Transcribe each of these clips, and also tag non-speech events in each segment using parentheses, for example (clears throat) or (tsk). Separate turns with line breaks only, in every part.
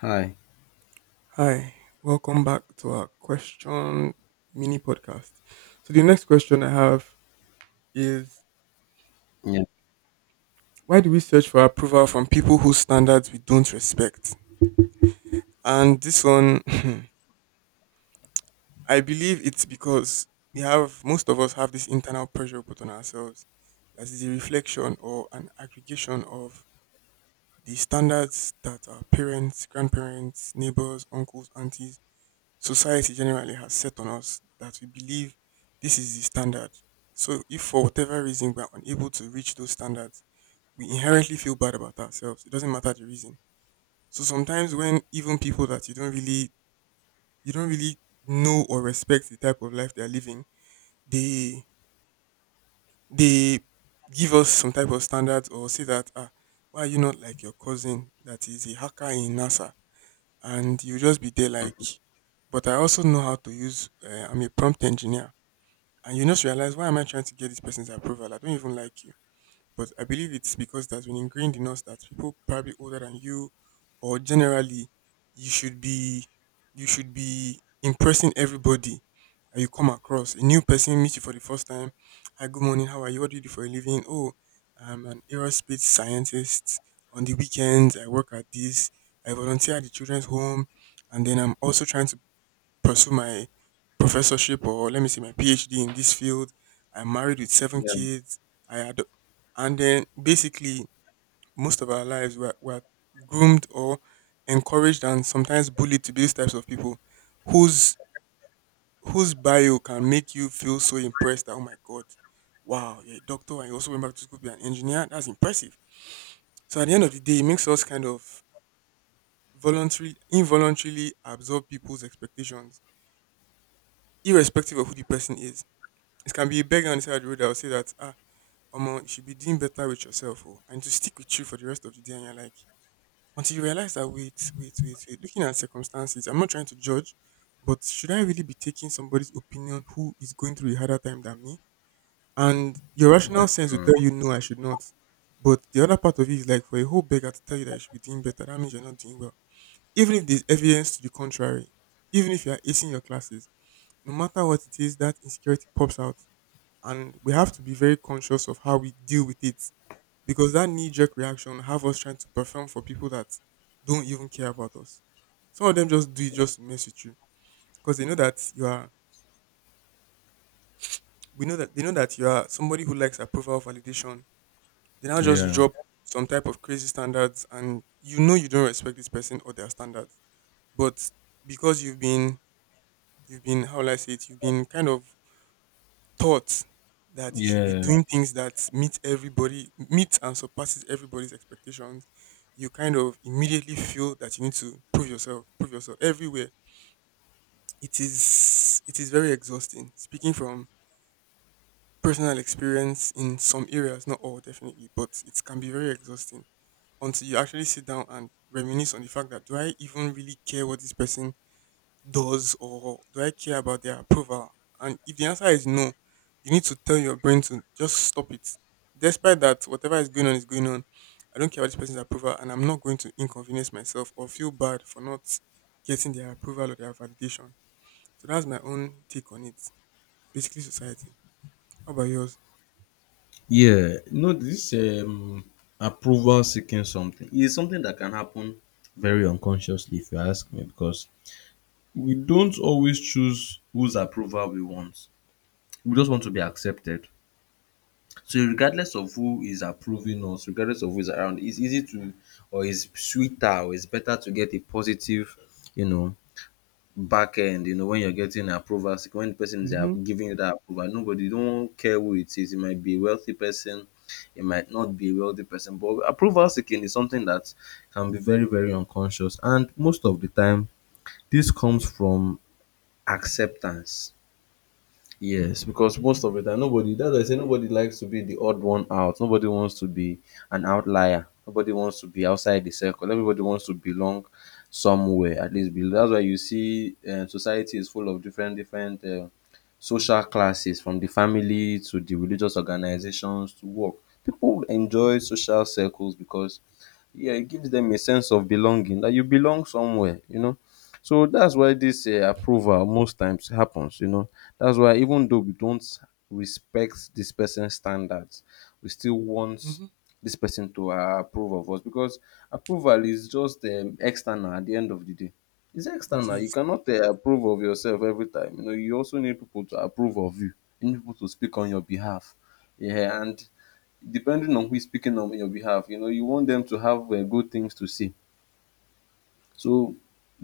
Hi.
Hi, welcome back to our question mini podcast. So, the next question I have is
Yeah.
why do we search for approval from people whose standards we don't respect? And this one, (laughs) (clears throat) I believe it's because we have most of us have this internal pressure put on ourselves that is a reflection or an aggregation of the standards that our parents, grandparents, neighbors, uncles, aunties society generally has set on us that we believe this is the standard. So if for whatever reason we are unable to reach those standards, we inherently feel bad about ourselves. It doesn't matter the reason. So sometimes when even people that you don't really know or respect the type of life they are living, they they give us some type of standards or say that why are you not like your cousin that is a hacker in NASA? And you just be there like but I also know how to use. I'm a prompt engineer. And you just realize, why am I trying to get this person's approval? I don't even like you. But I believe it's because that's been ingrained in us that people probably older than you or generally you should be you should be impressing everybody that you come across. A new person meets you for the first time. Hi, good morning, how are you? What do you do for a living? Oh, I'm an aerospace scientist. On the weekends I work at this. I volunteer at the children's home and then I'm also trying to pursue my professorship or let me say my PhD in this field. I'm married with seven
Yeah.
kids. I had, and then basically most of our lives were groomed or encouraged and sometimes bullied to be these types of people, whose whose bio can make you feel so impressed that oh my god, wow, you're a doctor and you also went back to school to be an engineer. That's impressive. So at the end of the day, it makes us kind of voluntarily, involuntarily absorb people's expectations, irrespective of who the person is. It can be a beggar on the side of the road that will say that, ah, Omo, you should be doing better with yourself, oh, and to stick with you for the rest of the day. And you're like, until you realize that, wait, looking at circumstances, I'm not trying to judge, but should I really be taking somebody's opinion who is going through a harder time than me? And your rational sense will
Mhm.
tell you, no, I should not. But the other part of it is like for a whole beggar to tell you that you should be doing better, that means you're not doing well. Even if there's evidence to the contrary, even if you are acing your classes, no matter what it is, that insecurity pops out and we have to be very conscious of how we deal with it because that knee-jerk reaction have us trying to perform for people that don't even care about us. Some of them just do it just to mess with you because they know that you are. We know that they know that you are somebody who likes approval validation. They now just
Yeah.
drop some type of crazy standards, and you know you don't respect this person or their standards, but because you've been how will I say it? You've been kind of taught that you should be
Yeah.
doing things that meet everybody meet and surpasses everybody's expectations. You kind of immediately feel that you need to prove yourself everywhere. It is very exhausting, speaking from personal experience in some areas, not all definitely, but it can be very exhausting until you actually sit down and reminisce on the fact that do I even really care what this person does or do I care about their approval? And if the answer is no, you need to tell your brain to just stop it. Despite that, whatever is going on is going on. I don't care about this person's approval, and I'm not going to inconvenience myself or feel bad for not getting their approval or their validation. So that's my own take on it. Basically, society. How about yours?
Yeah. No, this approval seeking something is something that can happen very unconsciously if you ask me because we don't always choose whose approval we want. We just want to be accepted. So regardless of who is approving us, regardless of who is around, it's easy to or it's sweeter or it's better to get a positive, you know, back end, when you're getting approvals, when the person is giving you that approval, nobody don't care who it is. It might be a wealthy person, it might not be a wealthy person, but approval seeking is something that can be very, very unconscious. And most of the time, this comes from acceptance. Yes, because most of the time nobody that's why I say nobody likes to be the odd one out. Nobody wants to be an outlier. Nobody wants to be outside the circle. Everybody wants to belong somewhere. At least belong. That's why you see society is full of different social classes, from the family to the religious organizations to work. People enjoy social circles because yeah, it gives them a sense of belonging. That you belong somewhere. So that's why this approval most times happens. That's why even though we don't respect this person's standards, we still want
Hmm.
this person to approve of us because approval is just external at the end of the day. It's
It
external. You
is.
cannot approve of yourself every time. You also need people to approve of you. You need people to speak on your behalf. Yeah, and depending on who is speaking on your behalf, you want them to have good things to say so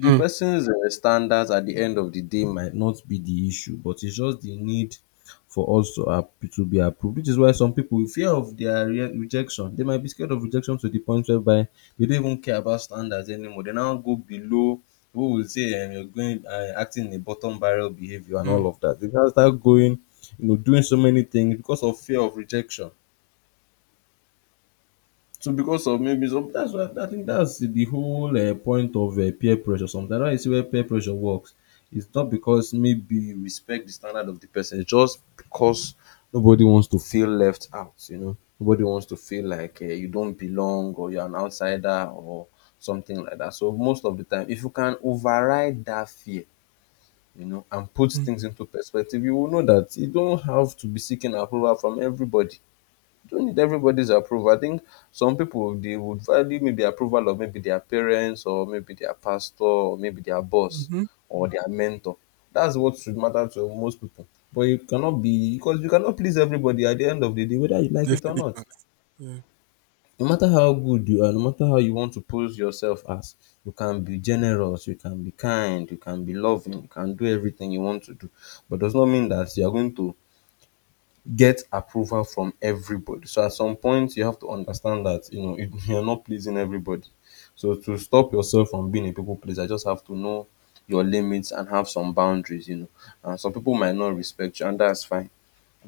the
Mm,
person's standards at the end of the day might not be the issue, but it's just the need for us to be approved, which is why some people, in fear of their rejection, they might be scared of rejection to the point whereby they don't even care about standards anymore. They now go below. Who will say you're going acting in a bottom barrel behavior and all
mm,
of that? They now start going, doing so many things because of fear of rejection. So because of maybe some that's why I think that's the whole point of peer pressure. Sometimes why you see where peer pressure works. It's not because maybe you respect the standard of the person. It's just because nobody wants to feel left out. Nobody wants to feel like you don't belong or you're an outsider or something like that. So most of the time, if you can override that fear, and put
mm.
things into perspective, you will know that you don't have to be seeking approval from everybody don't need everybody's approval. I think some people they would value maybe approval of maybe their parents or maybe their pastor or maybe their boss
Mm-hmm.
or their mentor. That's what should matter to most people. But you cannot be because you cannot please everybody at the end of the day, whether you like it or
Definitely
not.
can't. Yeah.
No matter how good you are, no matter how you want to pose yourself as, you can be generous, you can be kind, you can be loving, you can do everything you want to do. But does not mean that you are going to get approval from everybody. So at some point, you have to understand that (laughs) you're not pleasing everybody. So to stop yourself from being a people pleaser, you just have to know your limits and have some boundaries. And some people might not respect you, and that's fine.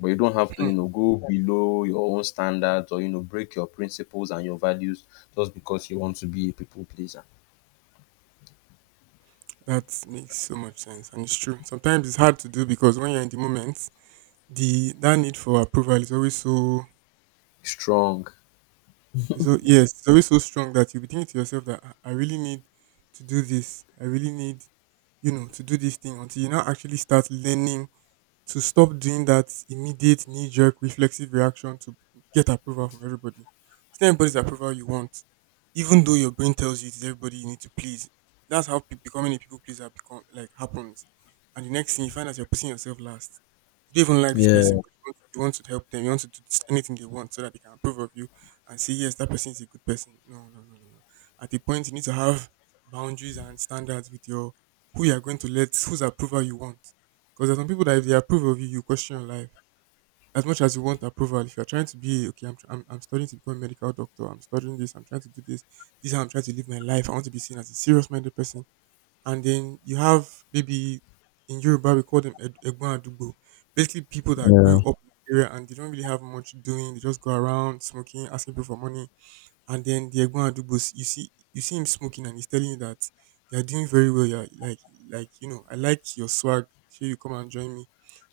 But you don't have to,
Mm.
go below your own standards or break your principles and your values just because you want to be a people pleaser.
That makes so much sense, and it's true. Sometimes it's hard to do because when you're in the moment, the that need for approval is always so
Strong.
is so yes, it's always so strong that you'll be thinking to yourself that I really need to do this. I really need, to do this thing until you now actually start learning to stop doing that immediate knee jerk reflexive reaction to get approval from everybody. It's not everybody's approval you want, even though your brain tells you it's everybody you need to please. That's how becoming a people pleaser become like happens. And the next thing you find out you're putting yourself last. You don't even like this person,
Yeah,
but you want to help them. You want to do this- anything they want so that they can approve of you and say yes, that person is a good person. No, no, no, no, no. At a point, you need to have boundaries and standards with your who you are going to let, whose approval you want because there's some people that if they approve of you, you question your life. As much as you want approval, if you're trying to be okay, I'm, tr- I'm studying to become a medical doctor. I'm studying this. I'm trying to do this. This is how I'm trying to live my life. I want to be seen as a serious-minded person. And then you have maybe in Yoruba we call them Egbon Adugbo, basically people that
yeah,
grew up in the area and they don't really have much doing. They just go around smoking, asking people for money. And then the Egbon Adugbo, you see him smoking and he's telling you that you're doing very well. You're like you know I like your swag. Sure, you come and join me.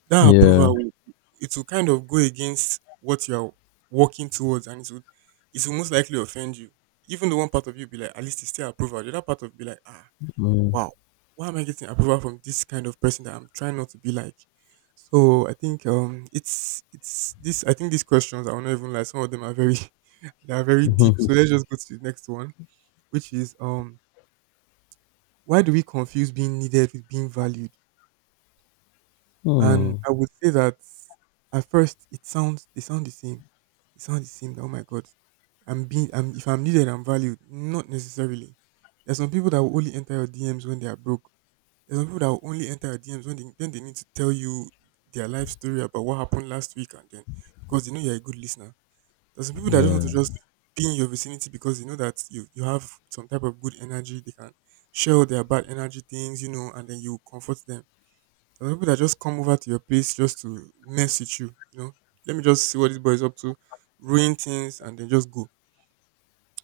That
yeah.
approval will it will kind of go against what you're working towards and it will most likely offend you. Even the one part of you be like, at least it's still approval. The other part of be like, ah,
Mm.
wow, why am I getting approval from this kind of person that I'm trying not to be like? So I think it's this, I think these questions, I won't even lie, some of them are very (laughs) they are very deep. So let's
(laughs)
just go to the next one, which is why do we confuse being needed with being valued? And
Hmm.
I would say that at first it sounds they sound the same. They sound the same. That, oh my god, I'm being I'm if I'm needed, I'm valued. Not necessarily. There's some people that will only enter your DMs when they are broke. There's some people that will only enter your DMs when they need to tell you their life story about what happened last week and then because they know you're a good listener. There's some people that just want to
Yeah,
just be in your vicinity because they know that you have some type of good energy. They can share all their bad energy things, you know, and then you comfort them. There are people that just come over to your place just to mess with you. You know, let me just see what this boy is up to, ruin things, and then just go.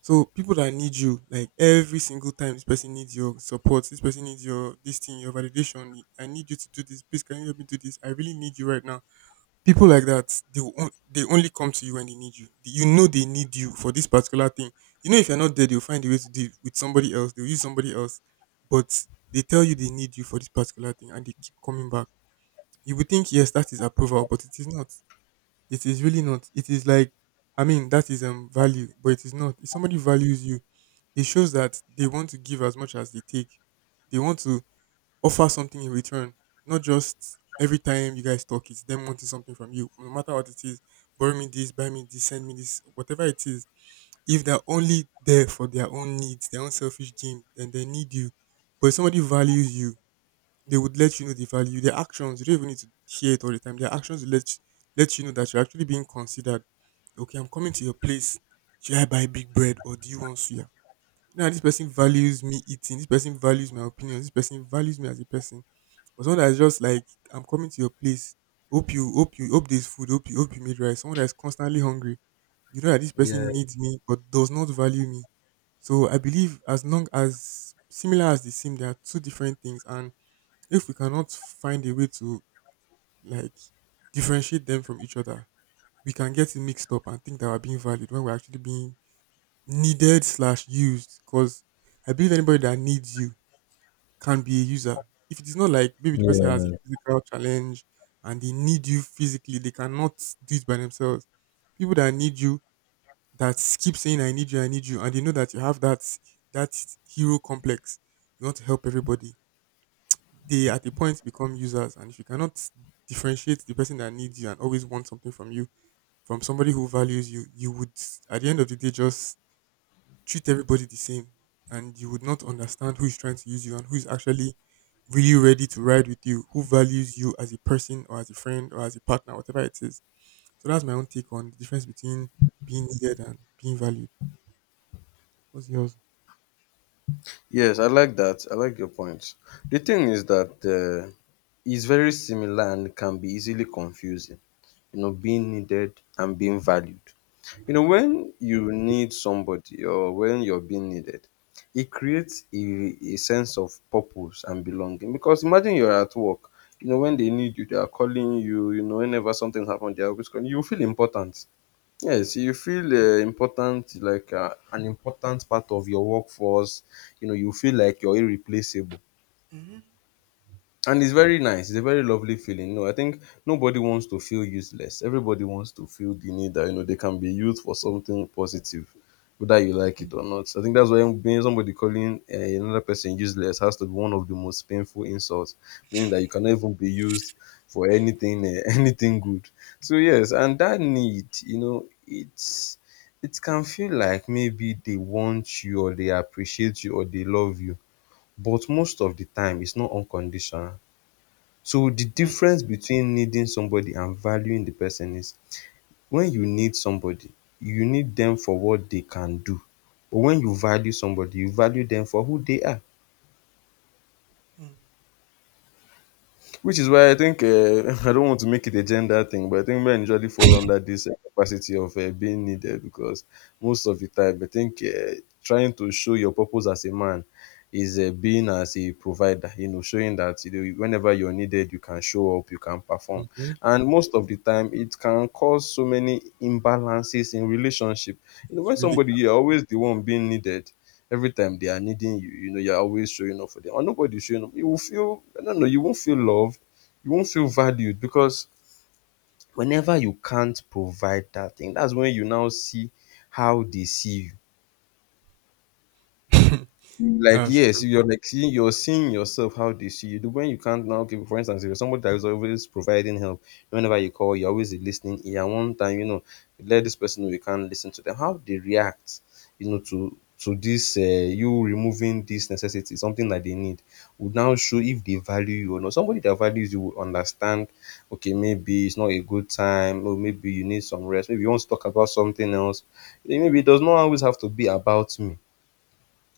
So people that need you, like every single time, this person needs your support. This person needs your this thing, your validation. I need you to do this. Please, can you help me do this? I really need you right now. People like that, they will they only come to you when they need you. You know they need you for this particular thing. You know if you're not there, they'll find a way to deal with somebody else. They'll use somebody else, but they tell you they need you for this particular thing, and they keep coming back. You would think yes, that is approval, but it is not. It is really not. It is like I mean, that is value, but it is not. If somebody values you, it shows that they want to give as much as they take. They want to offer something in return, not just every time you guys talk, it's them wanting something from you, no matter what it is. Borrow me this, buy me this, send me this, whatever it is. If they're only there for their own needs, their own selfish game, then they need you. But if somebody values you, they would let you know the value. Their actions, you don't even need to hear it all the time. Their actions will let you know that you're actually being considered. Okay, I'm coming to your place. Should I buy big bread or do you want suya? Now this person values me eating. This person values my opinion. This person values me as a person. But someone that's just like, I'm coming to your place. Hope you, hope you, hope there's food. Hope you made rice. Someone that's constantly hungry. You know that this
Yeah.
person needs me but does not value me. So I believe as long as similar as they seem, there are two different things, and if we cannot find a way to like differentiate them from each other, we can get it mixed up and think that we're being valued when we're actually being needed/used. Because I believe anybody that needs you can be a user. If it is not like maybe the person has a
yeah.
physical challenge and they need you physically, they cannot do it by themselves. People that need you that keep saying I need you, and they know that you have that hero complex. You want to help everybody. They at a point become users, and if you cannot differentiate the person that needs you and always wants something from you from somebody who values you, you would at the end of the day just treat everybody the same, and you would not understand who is trying to use you and who is actually really ready to ride with you, who values you as a person or as a friend or as a partner, whatever it is. So that's my own take on the difference between being needed and being valued. What's yours?
Yes, I like that. I like your point. The thing is that it's very similar and can be easily confusing, being needed and being valued. When you need somebody or when you're being needed, it creates a sense of purpose and belonging. Because imagine you're at work, when they need you, they are calling you, whenever something's happened, they are always calling you. You feel important. Yes, you feel important, like an important part of your workforce. You feel like you're irreplaceable and it's very nice. It's a very lovely feeling. No, I think nobody wants to feel useless. Everybody wants to feel the need that, they can be used for something positive whether you like it or not. So I think that's why being somebody calling another person useless has to be one of the most painful insults, meaning that you cannot even be used for anything (laughs) anything good. So yes, and that need, it can feel like maybe they want you or they appreciate you or they love you, but most of the time it's not unconditional. So the difference between needing somebody and valuing the person is when you need somebody, you need them for what they can do. But when you value somebody, you value them for who they are. Which is why I think (laughs) I don't want to make it a gender thing, but I think men usually fall under this capacity of being needed because most of the time, I think trying to show your purpose as a man is being as a provider, showing that whenever you're needed, you can show up, you can perform.
Hmm.
And most of the time, it can cause so many imbalances in relationship.
It's really.
You're always the one being needed, every time they are needing you, you're always showing up for them. And nobody's showing up. You will feel, I don't know, you won't feel loved. You won't feel valued because whenever you can't provide that thing, that's when you now see how they see you.
(laughs)
Like,
That's
yes,
true.
you're seeing yourself how they see you. The when you can't now Okay, for instance, if you're somebody that is always providing help, whenever you call you're always a listening ear. One time, you let this person know you can't listen to them. How they react, to this you removing this necessity, something that they need, would now show if they value you or not. Somebody that values you will understand, okay, maybe it's not a good time, or maybe you need some rest, maybe you want to talk about something else, maybe it does not always have to be about me.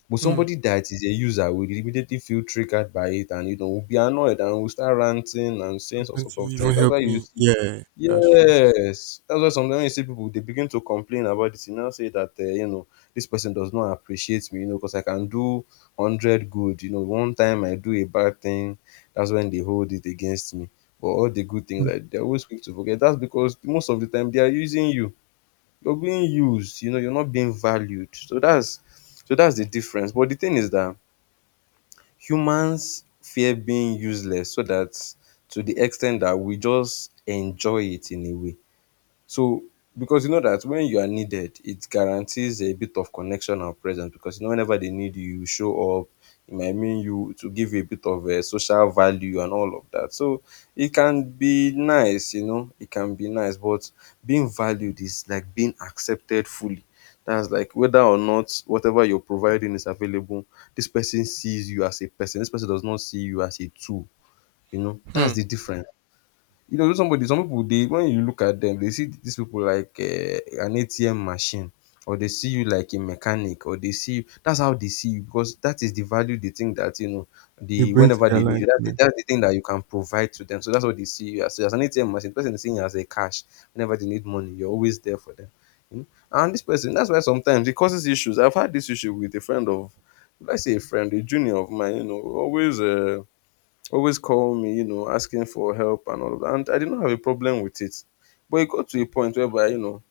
But
Hmm.
somebody that is a user will immediately feel triggered by it and will be annoyed and will start ranting and
How
saying all sort
can't you
of things.
even
That's why
help
you
me?
see.
Yeah, that's true.
Yes, that's why sometimes when you see people they begin to complain about this. You now say that this person does not appreciate me, because I can do 100 good. One time I do a bad thing, that's when they hold it against me. But all the good things, like, they're always quick to forget. That's because most of the time they are using you. You're being used, you're not being valued. So that's the difference. But the thing is that humans fear being useless so that to the extent that we just enjoy it in a way. So because you know that when you are needed, it guarantees a bit of connection and presence because you know whenever they need you, you show up. It might mean you to give a bit of a social value and all of that. So it can be nice, it can be nice, but being valued is like being accepted fully. That's like whether or not whatever you're providing is available, this person sees you as a person. This person does not see you as a tool. That's
Hmm.
the difference. You know somebody, some people they when you look at them, they see these people like an ATM machine, or they see you like a mechanic, or they see you. That's how they see you, because that is the value they think that, you know,
You
the
bring to
whenever
their
they need
life.
you, that's the,
Amen.
that's the thing that you can provide to them. So that's what they see you as. So as an ATM machine, the person is seeing you as a cash whenever they need money. You're always there for them, you know. And this person, that's why sometimes it causes issues. I've had this issue with a friend of, let's say a friend, a junior of mine, you know, always always call me, asking for help and all of that. And I did not have a problem with it. But it got to a point whereby,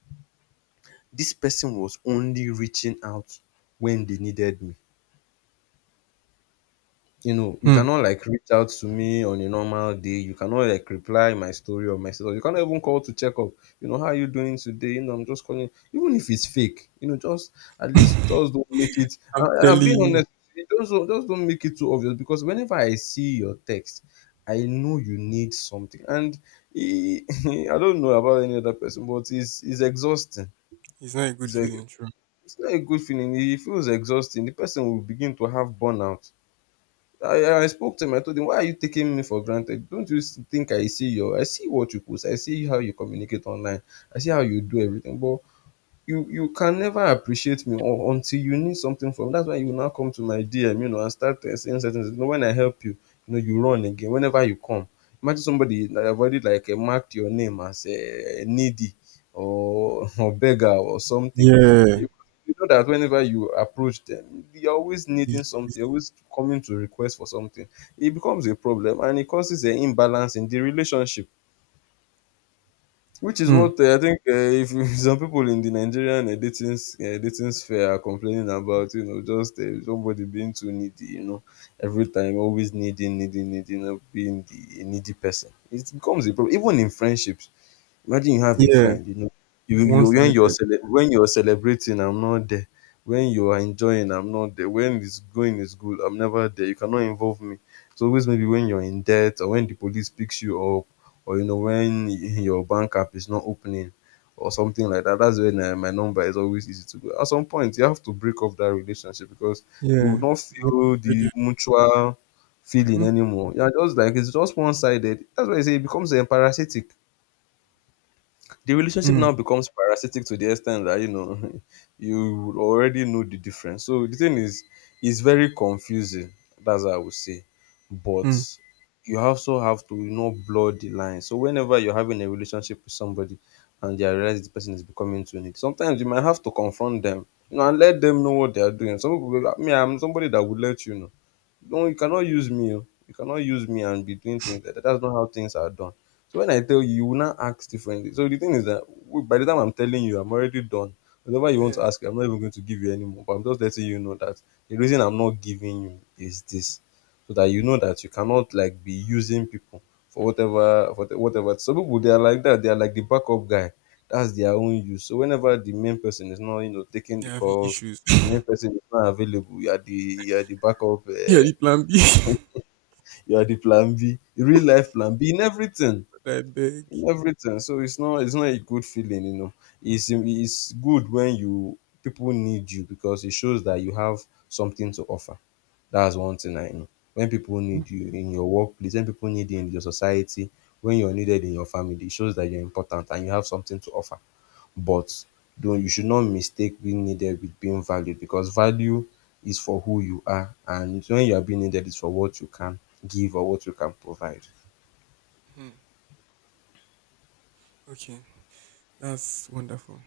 this person was only reaching out when they needed me. You know, you
Hmm.
cannot like reach out to me on a normal day. You cannot like reply my story or my status. You cannot even call to check up. You know, how are you doing today? You know, I'm just calling. Even if it's fake, just at least
(laughs)
just don't make it. I,
I'm
I'm
telling
being
you,
honest with you. Just, just don't make it too obvious, because whenever I see your text, I know you need something. And e- (laughs) I don't know about any other person, but it's exhausting.
it's not a good
It's, a,
feeling, true.
it's not a good feeling. It feels exhausting. The person will begin to have burnout. I spoke to him. I told him, "Why are you taking me for granted? Don't you think I see your? I see what you post. I see how you communicate online. I see how you do everything. But you can never appreciate me or until you need something from me. That's why you will now come to my DM, you know, and start saying certain things. You know, when I help you, you run again whenever you come. Imagine somebody that have already like marked your name as needy, or, (laughs) or beggar or something.
Yeah.
You you know that whenever you approach them, you're always
He.
needing something, you're always coming to request for something. It becomes a problem and it causes an imbalance in the relationship. Which is
Hmm.
what I think if (laughs) some people in the Nigerian dating dating sphere are complaining about, you know, just somebody being too needy, you know, every time always needing, needing, needing, being the needy person. It becomes a problem even in friendships. Imagine you have a
Yeah.
friend, you know, you
One
when you're
sided.
when you're celebrating, I'm not there. When you are enjoying, I'm not there. When it's going, it's good. I'm never there. You cannot involve me. It's always maybe when you're in debt, or when the police picks you up, or you know when your bank app is not opening, or something like that. That's when my number is always easy to go. At some point, you have to break off that relationship, because you will
Yeah.
not
It's one
feel the
sided.
mutual feeling
Mm-hmm.
anymore. You're just like, it's just one sided. That's why I say it becomes parasitic. The relationship
Mm.
now becomes parasitic to the extent that, you know, (laughs) you already know the difference. So the thing is, it's very confusing. That's what I would say, but
Mm.
you also have to, you know, blur the line. So whenever you're having a relationship with somebody and they realize the person is becoming too neat, sometimes you might have to confront them, you know, and let them know what they are doing. Some people, I mean, I'm somebody that would let you know. No, you cannot use me. Oh. You cannot use me and be doing things like that. That's not how things are done. So when I tell you, you will not act differently. So the thing is that by the time I'm telling you, I'm already done. Whatever you want to
Yeah.
ask, I'm not even going to give you anymore. But I'm just letting you know that the reason I'm not giving you is this, so that you know that you cannot like be using people for whatever, whatever. Some people they are like that. They are like the backup guy. That's their own use. So whenever the main person is not, you know, taking the
You're having
calls,
issues.
the main person is not available. You are the, you are the backup.
(laughs) Yeah, the plan B. (laughs) I
You are the plan B, real life plan B in everything,
beg.
in everything. So it's not a good feeling, you know. It's good when you, people need you, because it shows that you have something to offer. That's one thing I know. When people need you in your workplace, when people need you in your society, when you're needed in your family, it shows that you're important and you have something to offer. But don't, you should not mistake being needed with being valued, because value is for who you are, and when you are being needed is for what you can give or what you can provide.
Hmm. Okay. That's wonderful.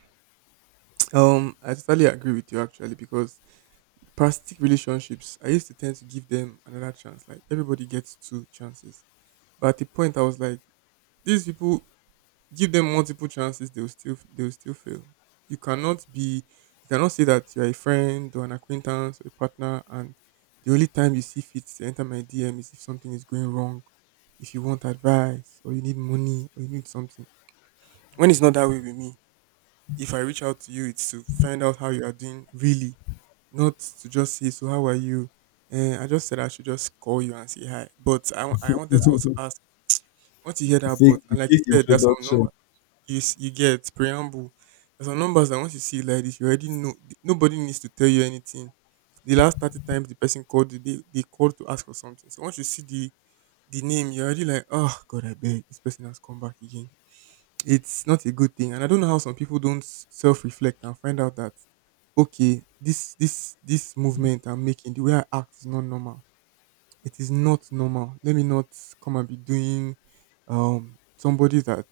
I totally agree with you actually because plastic relationships, I used to tend to give them another chance. Like everybody gets two chances. But at the point I was like, these people give them multiple chances, they'll still fail. You cannot be you cannot say that you're a friend or an acquaintance or a partner and the only time you see fit to enter my DM is if something is going wrong, if you want advice or you need money or you need something. When it's not that way with me, if I reach out to you, it's to find out how you are doing really, not to just say, so how are you? And I just said I should just call you and say hi. But I wanted to also ask, once you hear that
Fake,
but
the
and like you
fake
said, there's some
introduction.
number you get preamble. There's some numbers that once you see it like this, you already know. Nobody needs to tell you anything. The last 30 times the person called you, they called to ask for something. So once you see the name, you're already like, oh God, I beg this person has come back again. It's not a good thing, and I don't know how some people don't self reflect and find out that okay, this movement I'm making, the way I act is not normal. It is not normal. Let me not come and be doing somebody that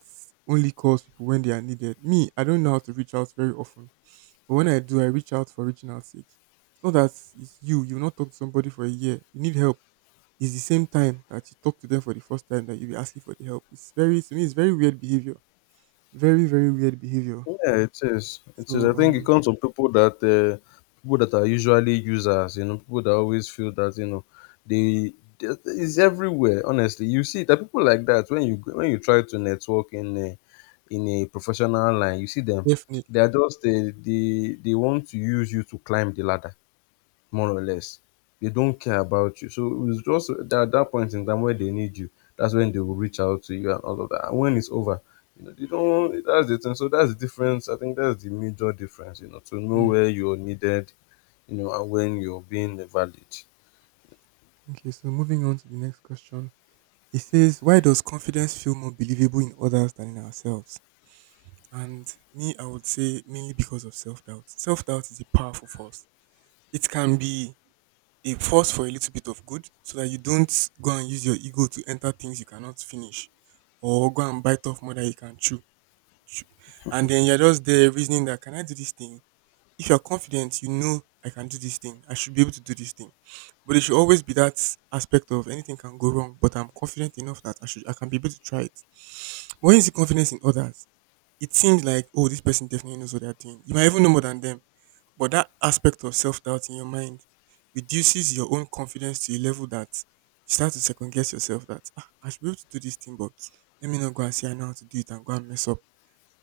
only calls people when they are needed. Me, I don't know how to reach out very often. But when I do, I reach out for reaching out sake. It's not that it's you, you've not talk to somebody for a year. You need help. It's the same time that you talk to them for the first time that you be asking for the help. It's very to me it's very weird behavior. Very, very weird behavior.
Yeah, it is. It
So,
is. I think it comes from people that are usually users. You know, people that always feel that, you know, they they- it's everywhere. Honestly, you see that people like that when you, try to network in a professional line, you see them. They
definitely.
are just they want to use you to climb the ladder, more or less. They don't care about you. So it's just at that point in time where they need you, that's when they will reach out to you and all of that. And when it's over, you know, they don't that's the thing. So that's the difference. I think that's the major difference, you know, to know
Hmm.
where you're needed, you know, and when you're being valid.
Okay, so moving on to the next question. It says, why does confidence feel more believable in others than in ourselves? And me, I would say mainly because of self doubt. Self doubt is a powerful force. It can be a force for a little bit of good so that you don't go and use your ego to enter things you cannot finish or go and bite off more than you can chew. And then you're just there reasoning that, can I do this thing? If you're confident, you know I can do this thing. I should be able to do this thing. But it should always be that aspect of anything can go wrong, but I'm confident enough that I can be able to try it. But when you see confidence in others, it seems like, oh, this person definitely knows what they're doing. You might even know more than them. But that aspect of self doubt in your mind reduces your own confidence to a level that you start to second guess yourself that I should be able to do this thing, but let me not go and say I know how to do it and go and mess up.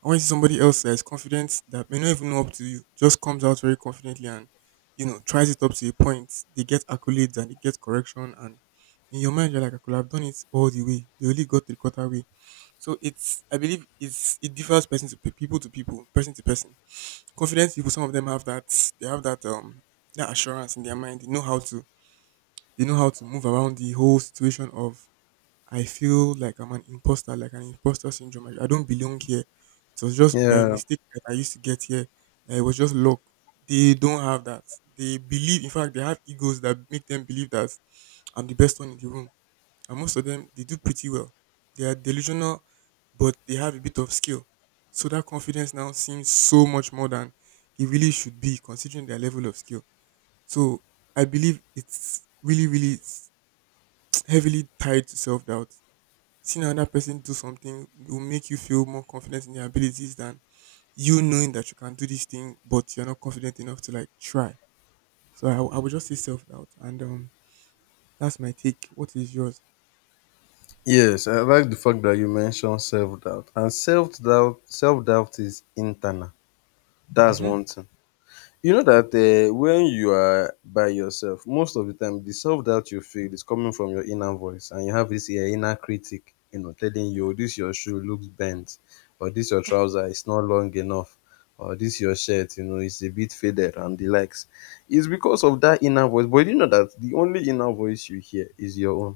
I want to see somebody else that is confident that may not even know up to you, just comes out very confidently and tries it up to a point. They get accolades and they get correction, and in your mind you're like, I could have done it all the way. They only got the quarter way. So it's I believe it's it differs person to people to people, person to person. Confident people, some of them have that assurance in their mind. They know how to move around the whole situation of I feel like I'm an imposter, like an imposter syndrome. I don't belong here. It was just by
Yeah.
mistake that I used to get here. Like, it was just luck. They don't have that. They believe, in fact, they have egos that make them believe that I'm the best one in the room. And most of them, they do pretty well. They are delusional, but they have a bit of skill. So that confidence now seems so much more than it really should be, considering their level of skill. So I believe it's really, really (tsk) heavily tied to self doubt. Seeing another person do something will make you feel more confident in your abilities than you knowing that you can do this thing, but you're not confident enough to like try. So I would just say self doubt, and that's my take. What is yours?
Yes, I like the fact that you mentioned self doubt. And self doubt is internal. That's
Mm-hmm.
one thing. You know that, um, when you are by yourself most of the time, the self doubt you feel is coming from your inner voice, and you have this your inner critic, you know, telling you,
Yeah,
"Oh, this your shoe looks bent, or this your trouser is not long enough, or this your shirt, you know, is a bit faded and the likes. It's because of that inner voice, but you know that the only inner voice you hear is your own.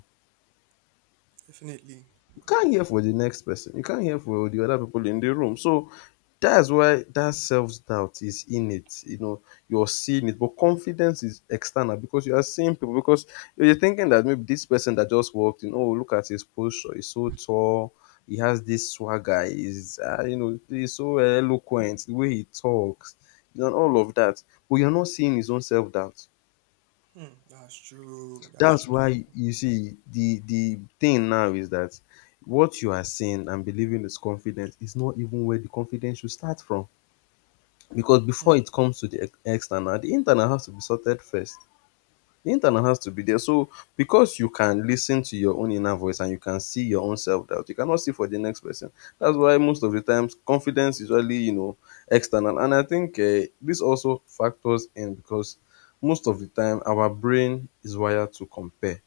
definitely.
You can't hear for the next person. You can't hear for the other people in the room. So that's why that self doubt is in it. You know, you're seeing it, but confidence is external because you are seeing people. Because you're thinking that maybe this person that just walked in, oh, look at his posture, he's so tall. He has this swagger. He's, you know, he's so eloquent. The way he talks, you know, and all of that. But you're not seeing his own self doubt.
Hmm, that's true. That's
That's
true. That's
why you see the thing now is that what you are seeing and believing is confidence is not even where the confidence should start from. Because
true. Hmm.
before it comes to the external, the internal has to be sorted first. The internal has to be there. So because you can listen to your own inner voice and you can see your own self-doubt, you cannot see for the next person. That's why most of the times confidence is really, you know, external. And I think this also factors in, because most of the time our brain is wired to compare.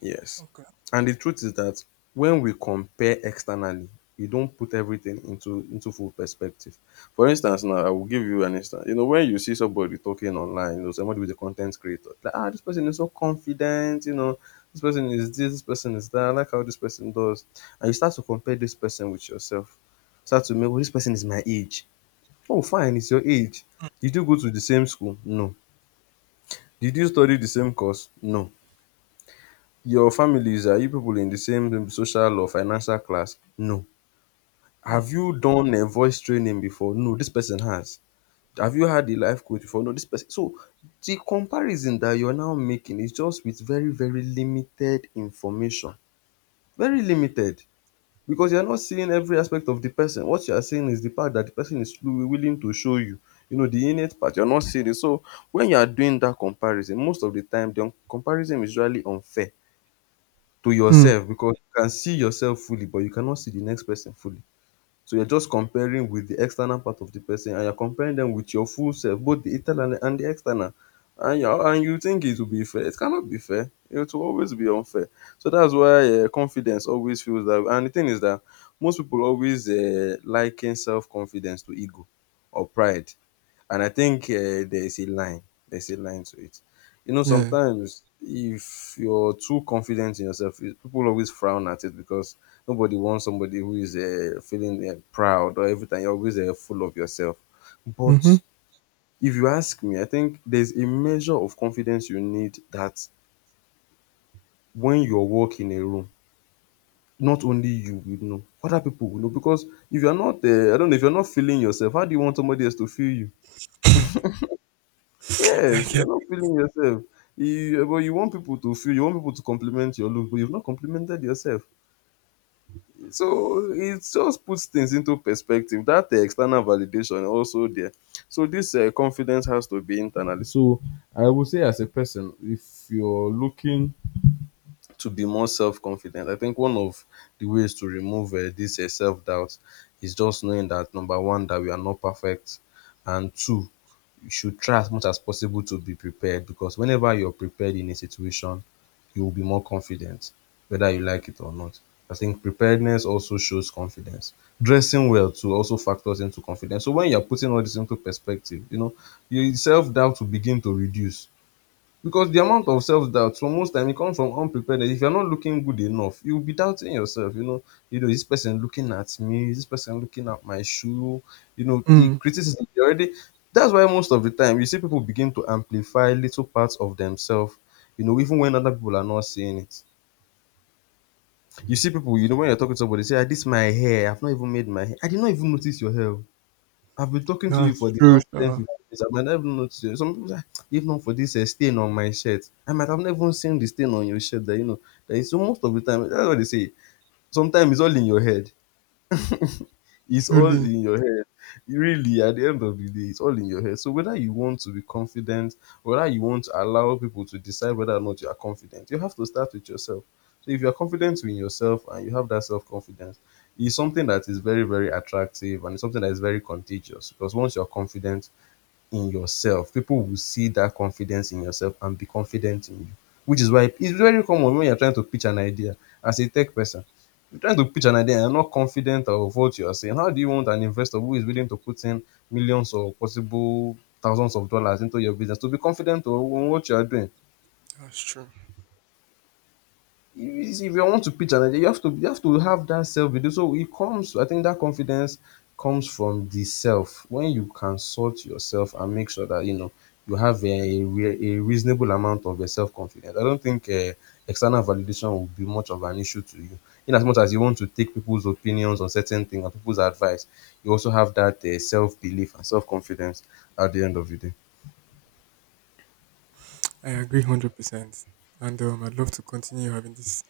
Yes.
Okay.
And the truth is that when we compare externally, we don't put everything into full perspective. For instance, now I will give you an instance. You know, when you see somebody talking online, you know, somebody with a content creator, like, ah, this person is so confident, you know, this person is this, this person is that, I like how this person does. And you start to compare this person with yourself. Start to make, well, this person is my age. Oh, fine, it's your age. Did you go to the same school? No. Did you study the same course? No. Your families, are you people in the same social or financial class? No. Have
Hmm.
you done a voice training before? No, this person has. Have you had a life coach before? No, this person. So the comparison that you're now making is just with very, very limited information. Very limited. Because you're not seeing every aspect of the person. What you are seeing is the part that the person is willing to show you. You know, the innate part, you're not seeing it. So when you are doing that comparison, most of the time the comparison is usually unfair to
Hmm.
yourself, because you can see yourself fully, but you cannot see the next person fully. So you're just comparing with the external part of the person, and you're comparing them with your full self, both the internal and the external. And you think it will be fair. It cannot be fair. It will always be unfair. So that's why, confidence always feels that. And the thing is that most people always liken self confidence to ego or pride. And I think there is a line. There's a line to it. You know,
Yeah.
sometimes if you're too confident in yourself, people always frown at it because nobody wants somebody who is feeling proud, or every time you're always full of yourself.
Mm-hmm.
But if you ask me, I think there's a measure of confidence you need that when you walk in a room, not only you will know, other people will know. Because if you're not, I don't know, if you're not feeling yourself, how do you want somebody else to feel you?
(laughs) I
Yes, you're
get.
not feeling yourself. You, but you want people to feel, you want people to compliment your look, but you've not complimented yourself. So it just puts things into perspective that external validation also there. So this confidence has to be internally. So I would say as a person, if you're looking to be more self-confident, I think one of the ways to remove this self-doubt is just knowing that, number one, that we are not perfect, and two, you should try as much as possible to be prepared, because whenever you're prepared in a situation, you will be more confident, whether you like it or not. I think preparedness also shows confidence. Dressing well too also factors into confidence. So when you're putting all this into perspective, you know, your self-doubt will begin to reduce, because the amount of self-doubt, for most time, it comes from unpreparedness. If you're not looking good enough, you'll be doubting yourself, you know, you know, this person looking at me, this person looking at my shoe, you know, the
Hmm.
criticism they already. That's why most of the time you see people begin to amplify little parts of themselves, you know, even when other people are not seeing it. You see people, you know, when you're talking to somebody, say, "Ah, this my hair, I've not even made my hair. I did not even notice your hair oh." I've been talking to you
That's
for the
true,
past ten,
sir.
fifteen 15 minutes. I might not even notice you. Some people say, "Ah, if not for this stain on my shirt, I might have never seen the stain on your shirt, that you know." That is, so most of the time, that's what they say. Sometimes it's all in your head. It's all
Truly.
in your head. Really, at the end of the day, it's all in your head. So whether you want to be confident, whether you want to allow people to decide whether or not you are confident, you have to start with yourself. So if you are confident in yourself and you have that self confidence, it's something that is very, very attractive, and it's something that is very contagious, because once you're confident in yourself, people will see that confidence in yourself and be confident in you. Which is why it's very common, when you're trying to pitch an idea as a tech person, you're trying to pitch an idea and you're not confident of what you are saying. How do you want an investor who is willing to put in millions, or possible thousands of dollars into your business, to be confident on what you are doing?
That's true.
You, if you want to pitch an idea, you have to, you have to have that self belief. So it comes, I think that confidence comes from the self. When you can sort yourself and make sure that, you know, you have a, a reasonable amount of self confidence, I don't think external validation will be much of an issue to you. In as much as you want to take people's opinions on certain things and people's advice, you also have that self belief and self confidence at the end of the day.
I agree 100%. And I'd love to continue having this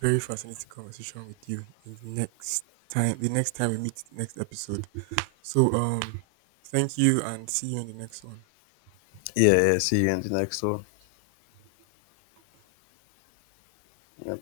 very fascinating conversation with you in the next time, we meet next episode. So, thank you and see you in the next one.
Yeah, yeah. See you in the next one. Yeah.